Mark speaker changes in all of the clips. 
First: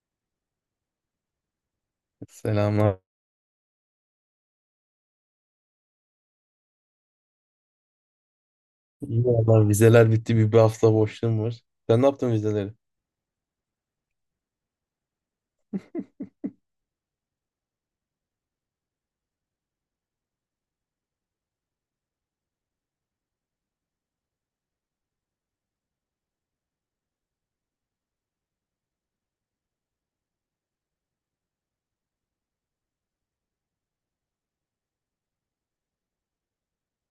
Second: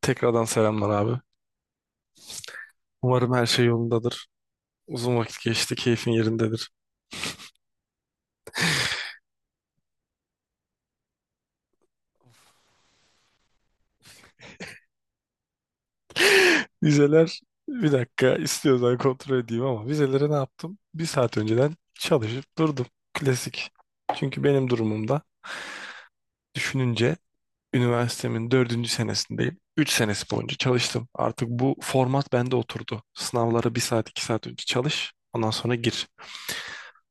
Speaker 1: Tekrardan selamlar abi.
Speaker 2: Selamlar.
Speaker 1: Umarım her şey yolundadır. Uzun vakit geçti, keyfin yerindedir.
Speaker 2: İyi vallahi vizeler bitti bir hafta boşluğum var. Sen ne yaptın vizeleri?
Speaker 1: Vizeler, bir dakika istiyorsan kontrol edeyim ama vizeleri ne yaptım? Bir saat önceden çalışıp durdum. Klasik. Çünkü benim durumumda düşününce üniversitemin dördüncü senesindeyim. Üç senesi boyunca çalıştım. Artık bu format bende oturdu. Sınavlara bir saat, iki saat önce çalış. Ondan sonra gir.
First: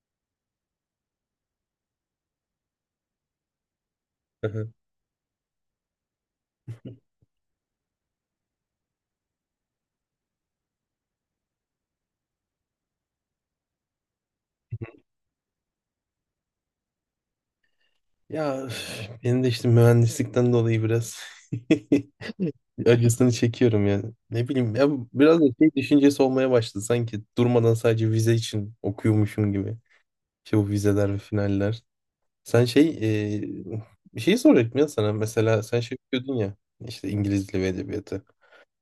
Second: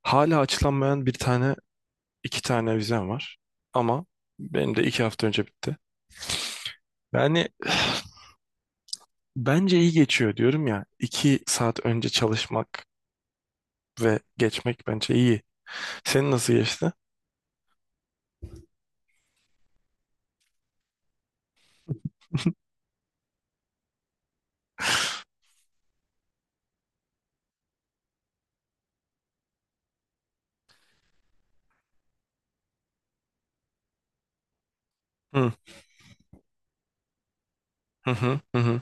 Speaker 1: Hala açılanmayan bir tane, iki tane vizem var. Ama
Speaker 2: Hı.
Speaker 1: benim de iki hafta önce bitti. Yani bence iyi geçiyor diyorum ya. İki saat önce çalışmak ve geçmek bence iyi. Senin nasıl geçti?
Speaker 2: Ya üf, benim de işte mühendislikten dolayı biraz acısını çekiyorum yani. Ne bileyim ya biraz da şey düşüncesi olmaya başladı sanki durmadan sadece vize için okuyormuşum gibi. İşte bu vizeler ve finaller. Sen şey e, bir şey soracaktım ya sana
Speaker 1: Hı
Speaker 2: mesela sen şey okuyordun ya işte İngiliz Dili ve
Speaker 1: hı
Speaker 2: Edebiyatı.
Speaker 1: hı hı.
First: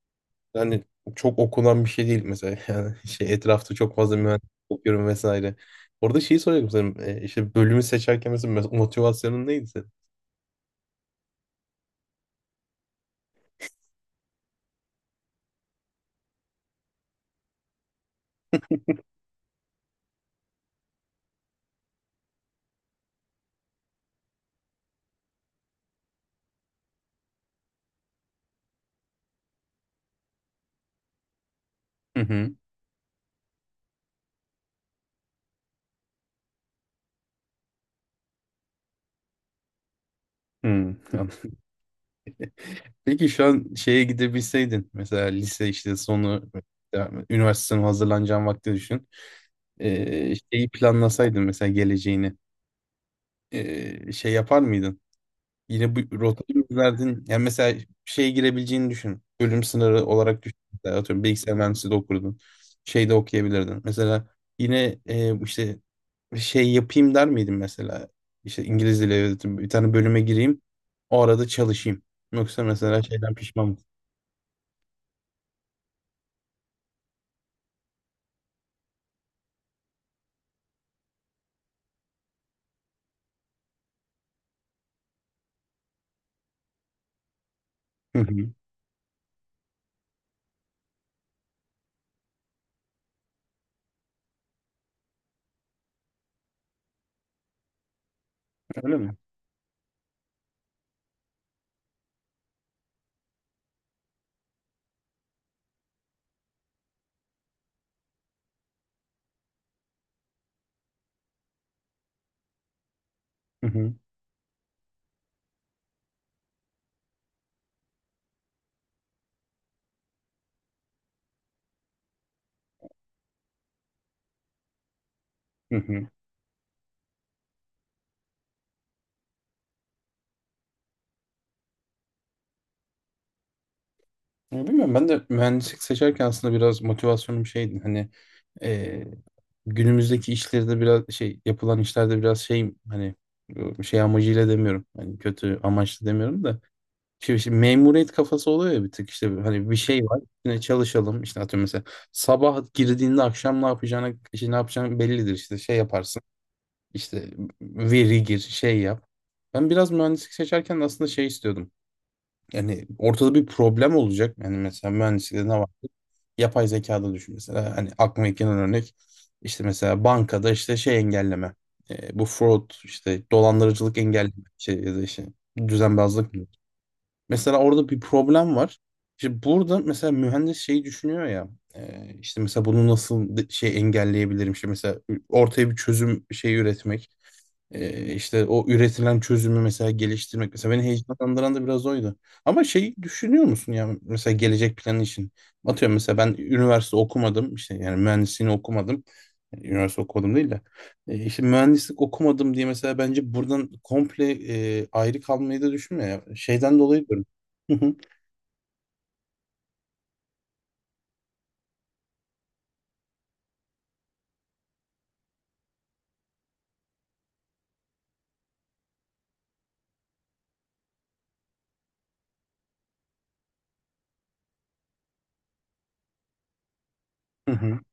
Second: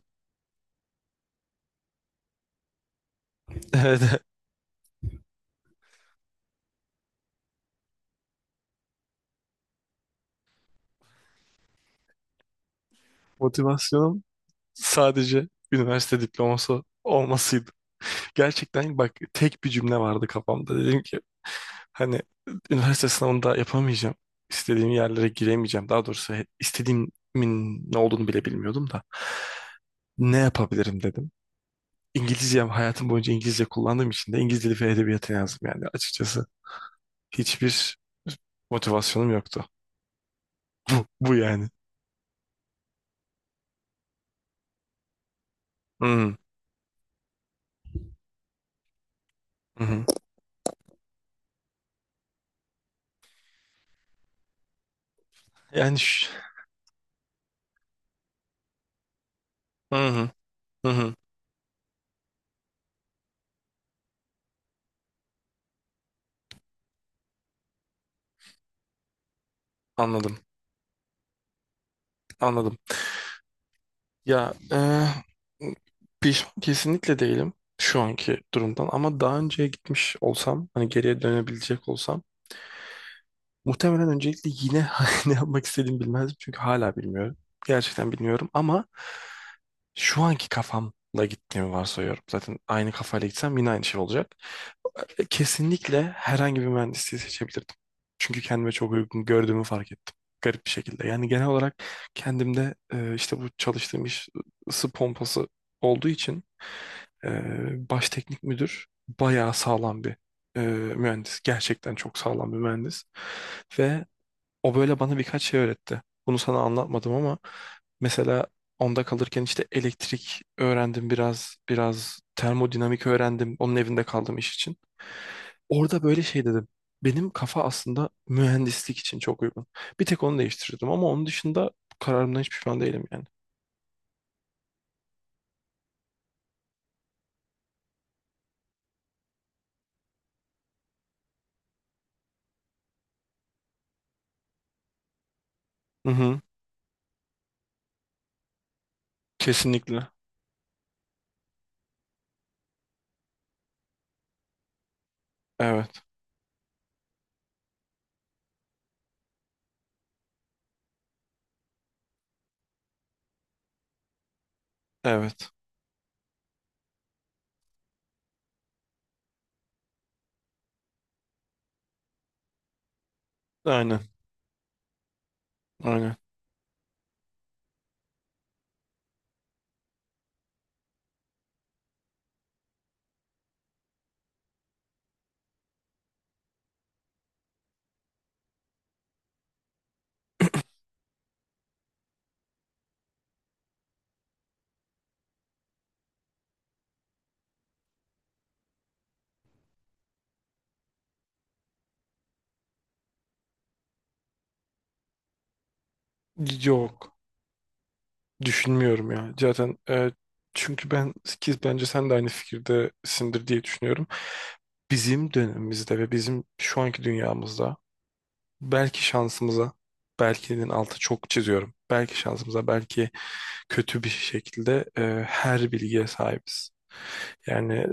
Speaker 2: Yani çok okunan bir şey değil mesela yani şey etrafta çok
Speaker 1: Evet.
Speaker 2: fazla mühendis okuyorum vesaire. Orada şeyi soruyorum senin işte bölümü seçerken mesela motivasyonun neydi senin?
Speaker 1: Motivasyonum sadece üniversite diploması olmasıydı. Gerçekten bak tek bir cümle vardı kafamda. Dedim ki hani üniversite sınavında yapamayacağım. İstediğim yerlere giremeyeceğim. Daha doğrusu istediğimin ne olduğunu bile bilmiyordum da. Ne yapabilirim dedim.
Speaker 2: Hı hı.
Speaker 1: İngilizce hayatım boyunca İngilizce kullandığım için de İngiliz dili ve edebiyatı yazdım yani açıkçası. Hiçbir motivasyonum yoktu.
Speaker 2: Hı.
Speaker 1: Bu
Speaker 2: Anladım.
Speaker 1: yani.
Speaker 2: Peki şu an şeye gidebilseydin mesela lise işte
Speaker 1: Hı hı.
Speaker 2: sonu yani üniversite sınavına hazırlanacağın vakti düşün.
Speaker 1: Hı hı.
Speaker 2: Şeyi planlasaydın mesela geleceğini şey yapar mıydın? Yine
Speaker 1: Yani
Speaker 2: bu
Speaker 1: ş-
Speaker 2: rotayı rotalardan yani mesela şeye girebileceğini düşün. Bölüm
Speaker 1: hı
Speaker 2: sınırı
Speaker 1: hı.
Speaker 2: olarak düşün.
Speaker 1: Hı
Speaker 2: Mesela
Speaker 1: hı.
Speaker 2: atıyorum bilgisayar mühendisliği de okurdun. Şey de okuyabilirdin. Mesela yine işte şey yapayım der miydin mesela? İşte İngiliz dili evet, bir tane bölüme
Speaker 1: Anladım.
Speaker 2: gireyim. O arada çalışayım. Yoksa
Speaker 1: Anladım.
Speaker 2: mesela şeyden pişman mısın?
Speaker 1: Ya pişman kesinlikle değilim şu anki durumdan ama daha önceye gitmiş olsam hani geriye dönebilecek olsam muhtemelen öncelikle yine ne yapmak istediğimi bilmezdim çünkü hala bilmiyorum. Gerçekten
Speaker 2: Hı
Speaker 1: bilmiyorum
Speaker 2: hı.
Speaker 1: ama şu anki kafamla gittiğimi varsayıyorum. Zaten aynı kafayla gitsem yine aynı şey olacak. Kesinlikle herhangi bir mühendisliği seçebilirdim. Çünkü kendime çok
Speaker 2: Öyle mi?
Speaker 1: uygun gördüğümü fark ettim. Garip bir şekilde. Yani genel olarak kendimde işte bu çalıştığım iş ısı pompası olduğu için baş teknik müdür bayağı sağlam bir e, mühendis. Gerçekten çok sağlam bir mühendis.
Speaker 2: Hı hı.
Speaker 1: Ve o böyle bana birkaç şey öğretti. Bunu sana anlatmadım ama mesela onda kalırken işte elektrik öğrendim biraz, termodinamik öğrendim. Onun evinde kaldım iş için.
Speaker 2: Hı
Speaker 1: Orada
Speaker 2: hı.
Speaker 1: böyle şey dedim. Benim kafa aslında mühendislik için çok uygun. Bir tek onu değiştirdim ama onun dışında kararımdan hiç pişman değilim yani.
Speaker 2: Ya bilmiyorum ben de mühendislik seçerken aslında biraz motivasyonum şeydi hani e, günümüzdeki işlerde biraz şey yapılan işlerde biraz şeyim hani şey amacıyla demiyorum hani kötü amaçlı
Speaker 1: Hı hı,
Speaker 2: demiyorum da şimdi memuriyet kafası oluyor ya bir tık işte hani bir şey
Speaker 1: kesinlikle.
Speaker 2: var yine çalışalım işte atıyorum mesela sabah girdiğinde akşam ne yapacağına işte ne yapacağın bellidir işte şey
Speaker 1: Evet,
Speaker 2: yaparsın işte veri gir şey yap ben biraz mühendislik seçerken aslında şey istiyordum yani ortada bir problem olacak. Yani mesela mühendislikte ne
Speaker 1: evet.
Speaker 2: var? Yapay zekada düşün mesela. Hani aklıma ilk gelen örnek işte mesela bankada işte şey engelleme. Bu fraud işte dolandırıcılık
Speaker 1: Aynen,
Speaker 2: engelleme şey ya da işte
Speaker 1: aynen.
Speaker 2: düzenbazlık mı? Mesela orada bir problem var. İşte burada mesela mühendis şeyi düşünüyor ya işte mesela bunu nasıl şey engelleyebilirim işte mesela ortaya bir çözüm şeyi üretmek. İşte o üretilen çözümü mesela geliştirmek. Mesela beni heyecanlandıran da biraz oydu. Ama şey düşünüyor musun ya mesela gelecek planı için? Atıyorum mesela ben üniversite okumadım. İşte yani mühendisliğini okumadım. Yani üniversite okumadım değil de. İşte mühendislik okumadım diye mesela bence buradan komple ayrı kalmayı da düşünmüyor ya. Şeyden dolayı
Speaker 1: Yok.
Speaker 2: diyorum. Hı hı.
Speaker 1: Düşünmüyorum ya. Zaten çünkü ben ki bence sen de aynı fikirdesindir diye düşünüyorum. Bizim dönemimizde ve bizim şu anki dünyamızda belki şansımıza belkinin altı çok çiziyorum. Belki şansımıza belki kötü bir şekilde her bilgiye sahibiz.
Speaker 2: Hı hı.
Speaker 1: Yani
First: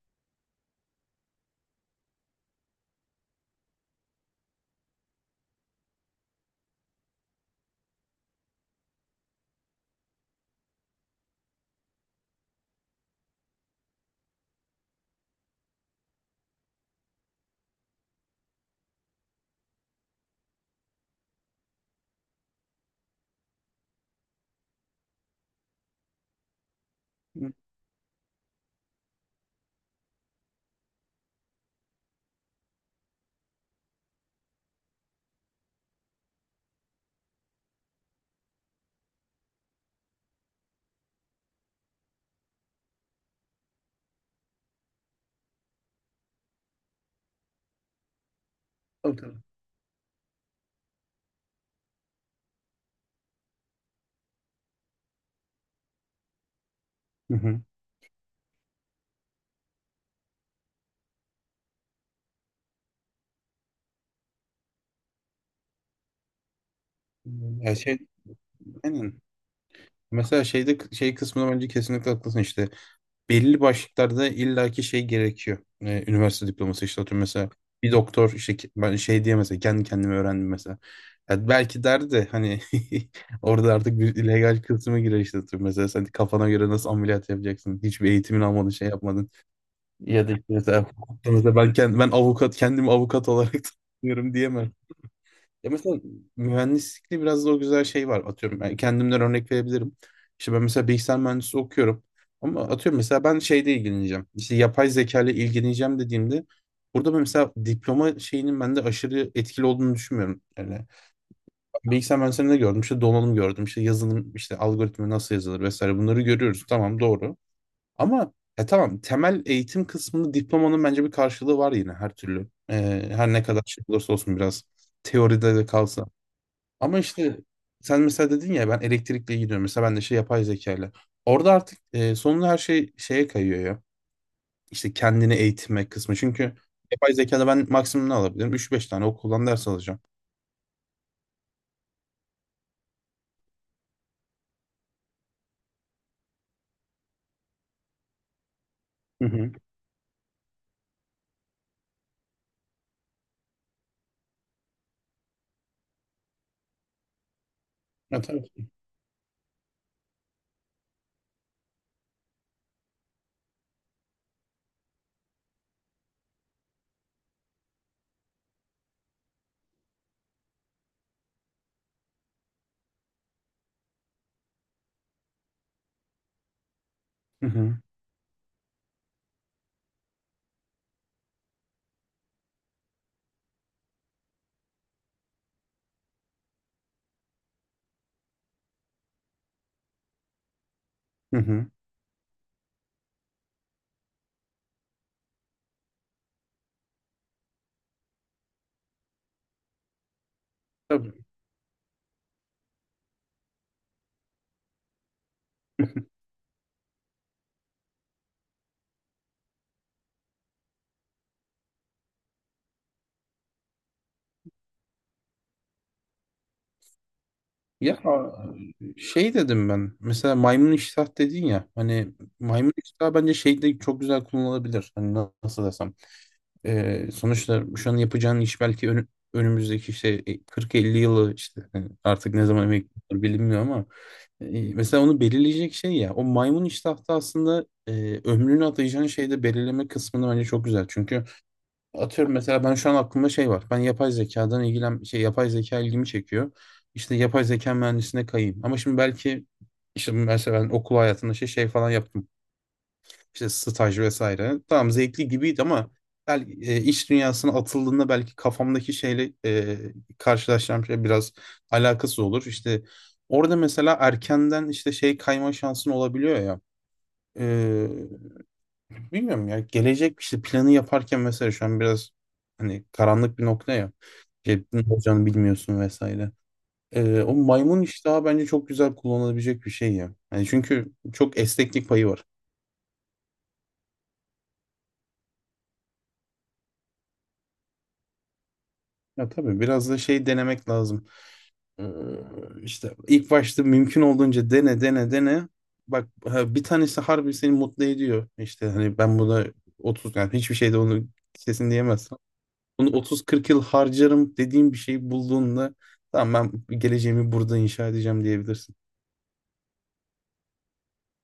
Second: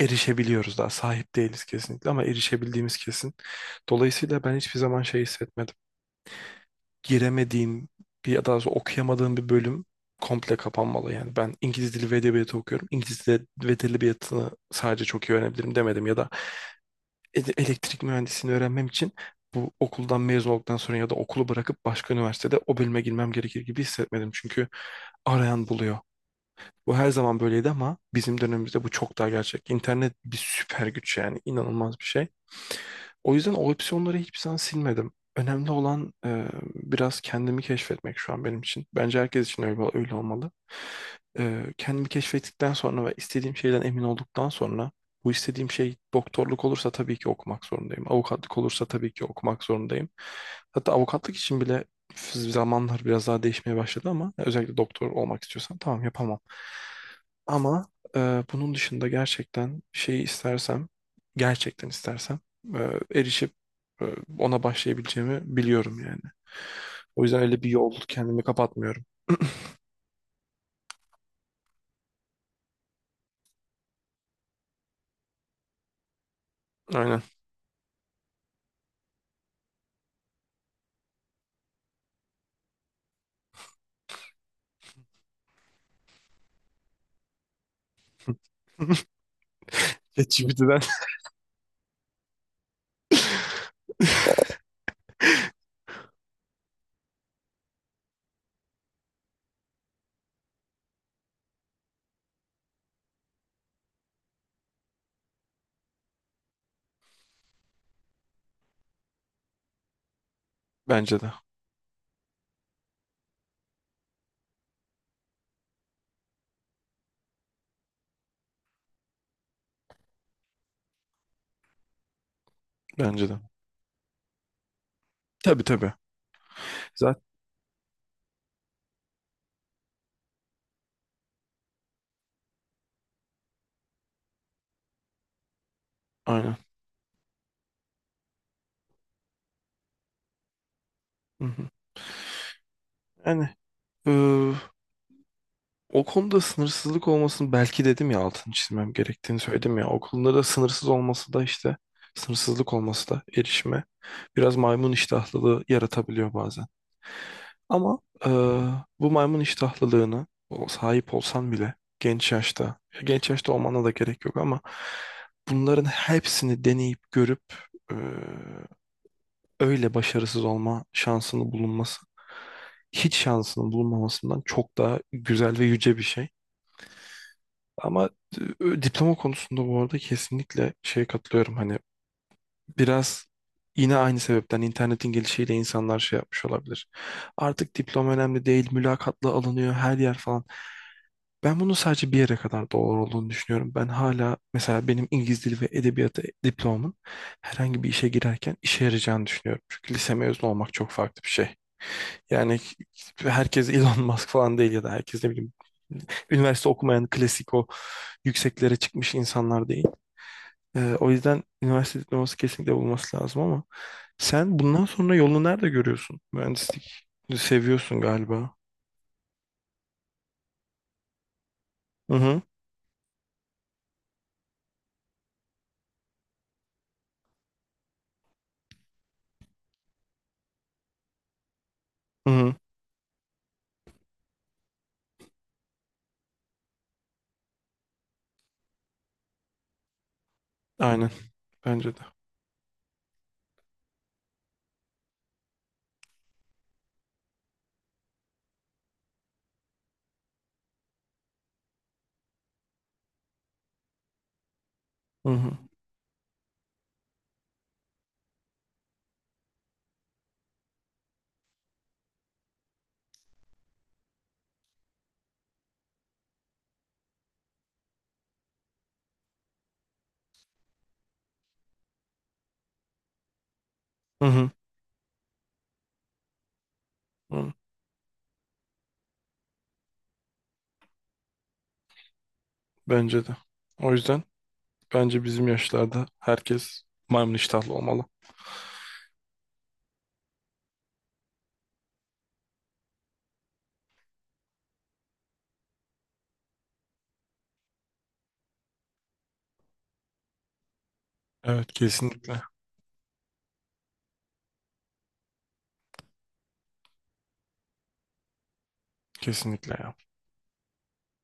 Speaker 1: erişebiliyoruz daha sahip değiliz kesinlikle ama erişebildiğimiz kesin. Dolayısıyla ben hiçbir zaman şey hissetmedim giremediğim bir ya da okuyamadığım bir bölüm komple kapanmalı. Yani ben İngiliz dili ve edebiyatı okuyorum. İngiliz dili ve edebiyatını sadece çok iyi öğrenebilirim demedim ya da elektrik mühendisliğini öğrenmem için bu okuldan mezun olduktan sonra ya da okulu bırakıp başka üniversitede o bölüme girmem gerekir gibi hissetmedim. Çünkü arayan buluyor. Bu her zaman böyleydi ama bizim dönemimizde bu çok daha gerçek. İnternet bir süper güç yani inanılmaz bir şey. O yüzden o opsiyonları hiçbirisinden silmedim. Önemli olan biraz kendimi keşfetmek şu an benim için. Bence herkes için öyle, öyle olmalı. Kendimi keşfettikten sonra ve istediğim şeyden emin olduktan sonra bu istediğim şey doktorluk olursa tabii ki okumak zorundayım. Avukatlık olursa tabii
Speaker 2: Tabii
Speaker 1: ki
Speaker 2: tabii.
Speaker 1: okumak zorundayım. Hatta avukatlık için bile zamanlar biraz daha değişmeye başladı ama özellikle doktor olmak istiyorsan tamam yapamam.
Speaker 2: Hı hı.
Speaker 1: Ama bunun dışında gerçekten şeyi istersem, gerçekten istersem erişip e, ona başlayabileceğimi biliyorum yani. O yüzden öyle bir
Speaker 2: Ya
Speaker 1: yol
Speaker 2: şey,
Speaker 1: kendimi kapatmıyorum.
Speaker 2: aynen. Mesela şeyde şey kısmına bence kesinlikle haklısın işte. Belli başlıklarda illaki şey gerekiyor. Üniversite diploması işte atıyorum
Speaker 1: Aynen.
Speaker 2: mesela bir doktor işte ben şey diye mesela kendi kendime öğrendim mesela. Ya belki derdi de hani orada artık bir illegal kısmı girer işte atıyorum. Mesela sen kafana göre nasıl ameliyat yapacaksın? Hiçbir eğitimin almadın şey yapmadın. Ya da işte
Speaker 1: ChatGPT'den.
Speaker 2: mesela, hukukta mesela ben, kendim, ben avukat kendimi avukat olarak tanıyorum diyemez. Ya mesela mühendislikte biraz da o güzel şey var. Atıyorum ben kendimden örnek verebilirim. İşte ben mesela bilgisayar mühendisliği okuyorum. Ama atıyorum mesela ben şeyle ilgileneceğim. İşte yapay zeka ile ilgileneceğim dediğimde burada ben mesela diploma şeyinin bende aşırı etkili olduğunu düşünmüyorum. Yani
Speaker 1: Bence de.
Speaker 2: bilgisayar mühendisliğinde gördüm. İşte donanım gördüm. İşte yazılım, işte algoritma nasıl yazılır vesaire bunları görüyoruz. Tamam doğru. Ama tamam temel eğitim kısmında diplomanın bence bir karşılığı var yine her türlü.
Speaker 1: Bence
Speaker 2: Her
Speaker 1: de.
Speaker 2: ne kadar şey olursa olsun biraz teoride
Speaker 1: Tabii
Speaker 2: de
Speaker 1: tabii.
Speaker 2: kalsa. Ama
Speaker 1: Zaten
Speaker 2: işte sen mesela dedin ya ben elektrikle gidiyorum. Mesela ben de şey yapay zekayla. Orada artık sonunda her şey şeye kayıyor ya. İşte kendini eğitme kısmı. Çünkü
Speaker 1: aynen.
Speaker 2: yapay zekada ben maksimum ne alabilirim? Üç beş tane okuldan ders alacağım.
Speaker 1: Hı hı. Yani e, o konuda sınırsızlık olmasını belki dedim ya altını çizmem
Speaker 2: Hı
Speaker 1: gerektiğini
Speaker 2: hı.
Speaker 1: söyledim ya. O konuda da sınırsız olması da işte sınırsızlık olması da erişime biraz maymun iştahlılığı yaratabiliyor bazen. Ama
Speaker 2: Ya,
Speaker 1: eee,
Speaker 2: tabii ki.
Speaker 1: bu maymun iştahlılığını o sahip olsan bile genç yaşta, genç yaşta olmana da gerek yok ama bunların hepsini deneyip görüp eee, öyle başarısız olma şansını bulunması hiç şansının bulunmamasından çok daha güzel ve yüce bir şey.
Speaker 2: Hı hı.
Speaker 1: Ama diploma konusunda bu arada kesinlikle şeye katılıyorum. Hani biraz yine aynı sebepten internetin gelişiyle insanlar şey yapmış olabilir. Artık diploma önemli değil, mülakatla alınıyor her yer falan.
Speaker 2: Hı
Speaker 1: Ben
Speaker 2: hı.
Speaker 1: bunun sadece bir yere kadar doğru olduğunu düşünüyorum. Ben hala mesela benim İngiliz dili ve edebiyatı diplomamın herhangi bir işe girerken işe yarayacağını düşünüyorum. Çünkü lise mezunu olmak çok
Speaker 2: Tabii.
Speaker 1: farklı bir şey. Yani herkes Elon Musk falan değil ya da herkes ne bileyim üniversite okumayan klasik o yükseklere çıkmış insanlar değil. O yüzden üniversite diploması kesinlikle bulması lazım ama sen bundan sonra yolunu nerede görüyorsun? Mühendislik
Speaker 2: Ya
Speaker 1: seviyorsun galiba.
Speaker 2: şey dedim ben. Mesela maymun iştah dedin ya. Hani
Speaker 1: Hı hı.
Speaker 2: maymun iştah bence şeyde çok güzel kullanılabilir. Hani nasıl desem. Sonuçta şu an yapacağın iş belki önümüzdeki işte 40-50 yılı işte
Speaker 1: Hı
Speaker 2: artık ne
Speaker 1: hı.
Speaker 2: zaman emekli olur bilinmiyor ama mesela onu belirleyecek şey ya o maymun iştahta aslında ömrünü atayacağın şeyde belirleme kısmını bence çok güzel.
Speaker 1: Aynen.
Speaker 2: Çünkü
Speaker 1: Bence de.
Speaker 2: atıyorum mesela ben şu an aklımda şey var. Ben yapay zekadan şey yapay zeka ilgimi çekiyor. İşte yapay zeka mühendisine kayayım. Ama şimdi belki işte mesela ben okul hayatında şey falan yaptım işte staj vesaire. Tamam
Speaker 1: Hı
Speaker 2: zevkli
Speaker 1: hı.
Speaker 2: gibiydi ama iş dünyasına atıldığında belki kafamdaki şeyle karşılaşacağım şey biraz alakasız olur. İşte orada mesela erkenden işte şey kayma şansın olabiliyor ya. E, Bilmiyorum ya gelecek işte planı yaparken mesela şu an biraz hani karanlık bir nokta ya.
Speaker 1: Hı hı.
Speaker 2: Şey, ne olacağını bilmiyorsun vesaire. O
Speaker 1: Hı.
Speaker 2: maymun iştahı bence çok güzel kullanılabilecek bir şey ya. Yani çünkü çok esneklik payı var.
Speaker 1: Bence de. O yüzden bence bizim yaşlarda herkes maymun iştahlı olmalı.
Speaker 2: Ya tabii biraz da şey denemek lazım. Ee, işte ilk başta mümkün olduğunca dene dene dene. Bak ha, bir tanesi harbi seni mutlu ediyor. İşte hani ben buna 30 yani hiçbir şeyde onu kesin
Speaker 1: Evet
Speaker 2: diyemezsin.
Speaker 1: kesinlikle.
Speaker 2: Bunu 30-40 yıl harcarım dediğim bir şeyi bulduğunda tamam ben geleceğimi burada inşa edeceğim diyebilirsin.
Speaker 1: Kesinlikle ya.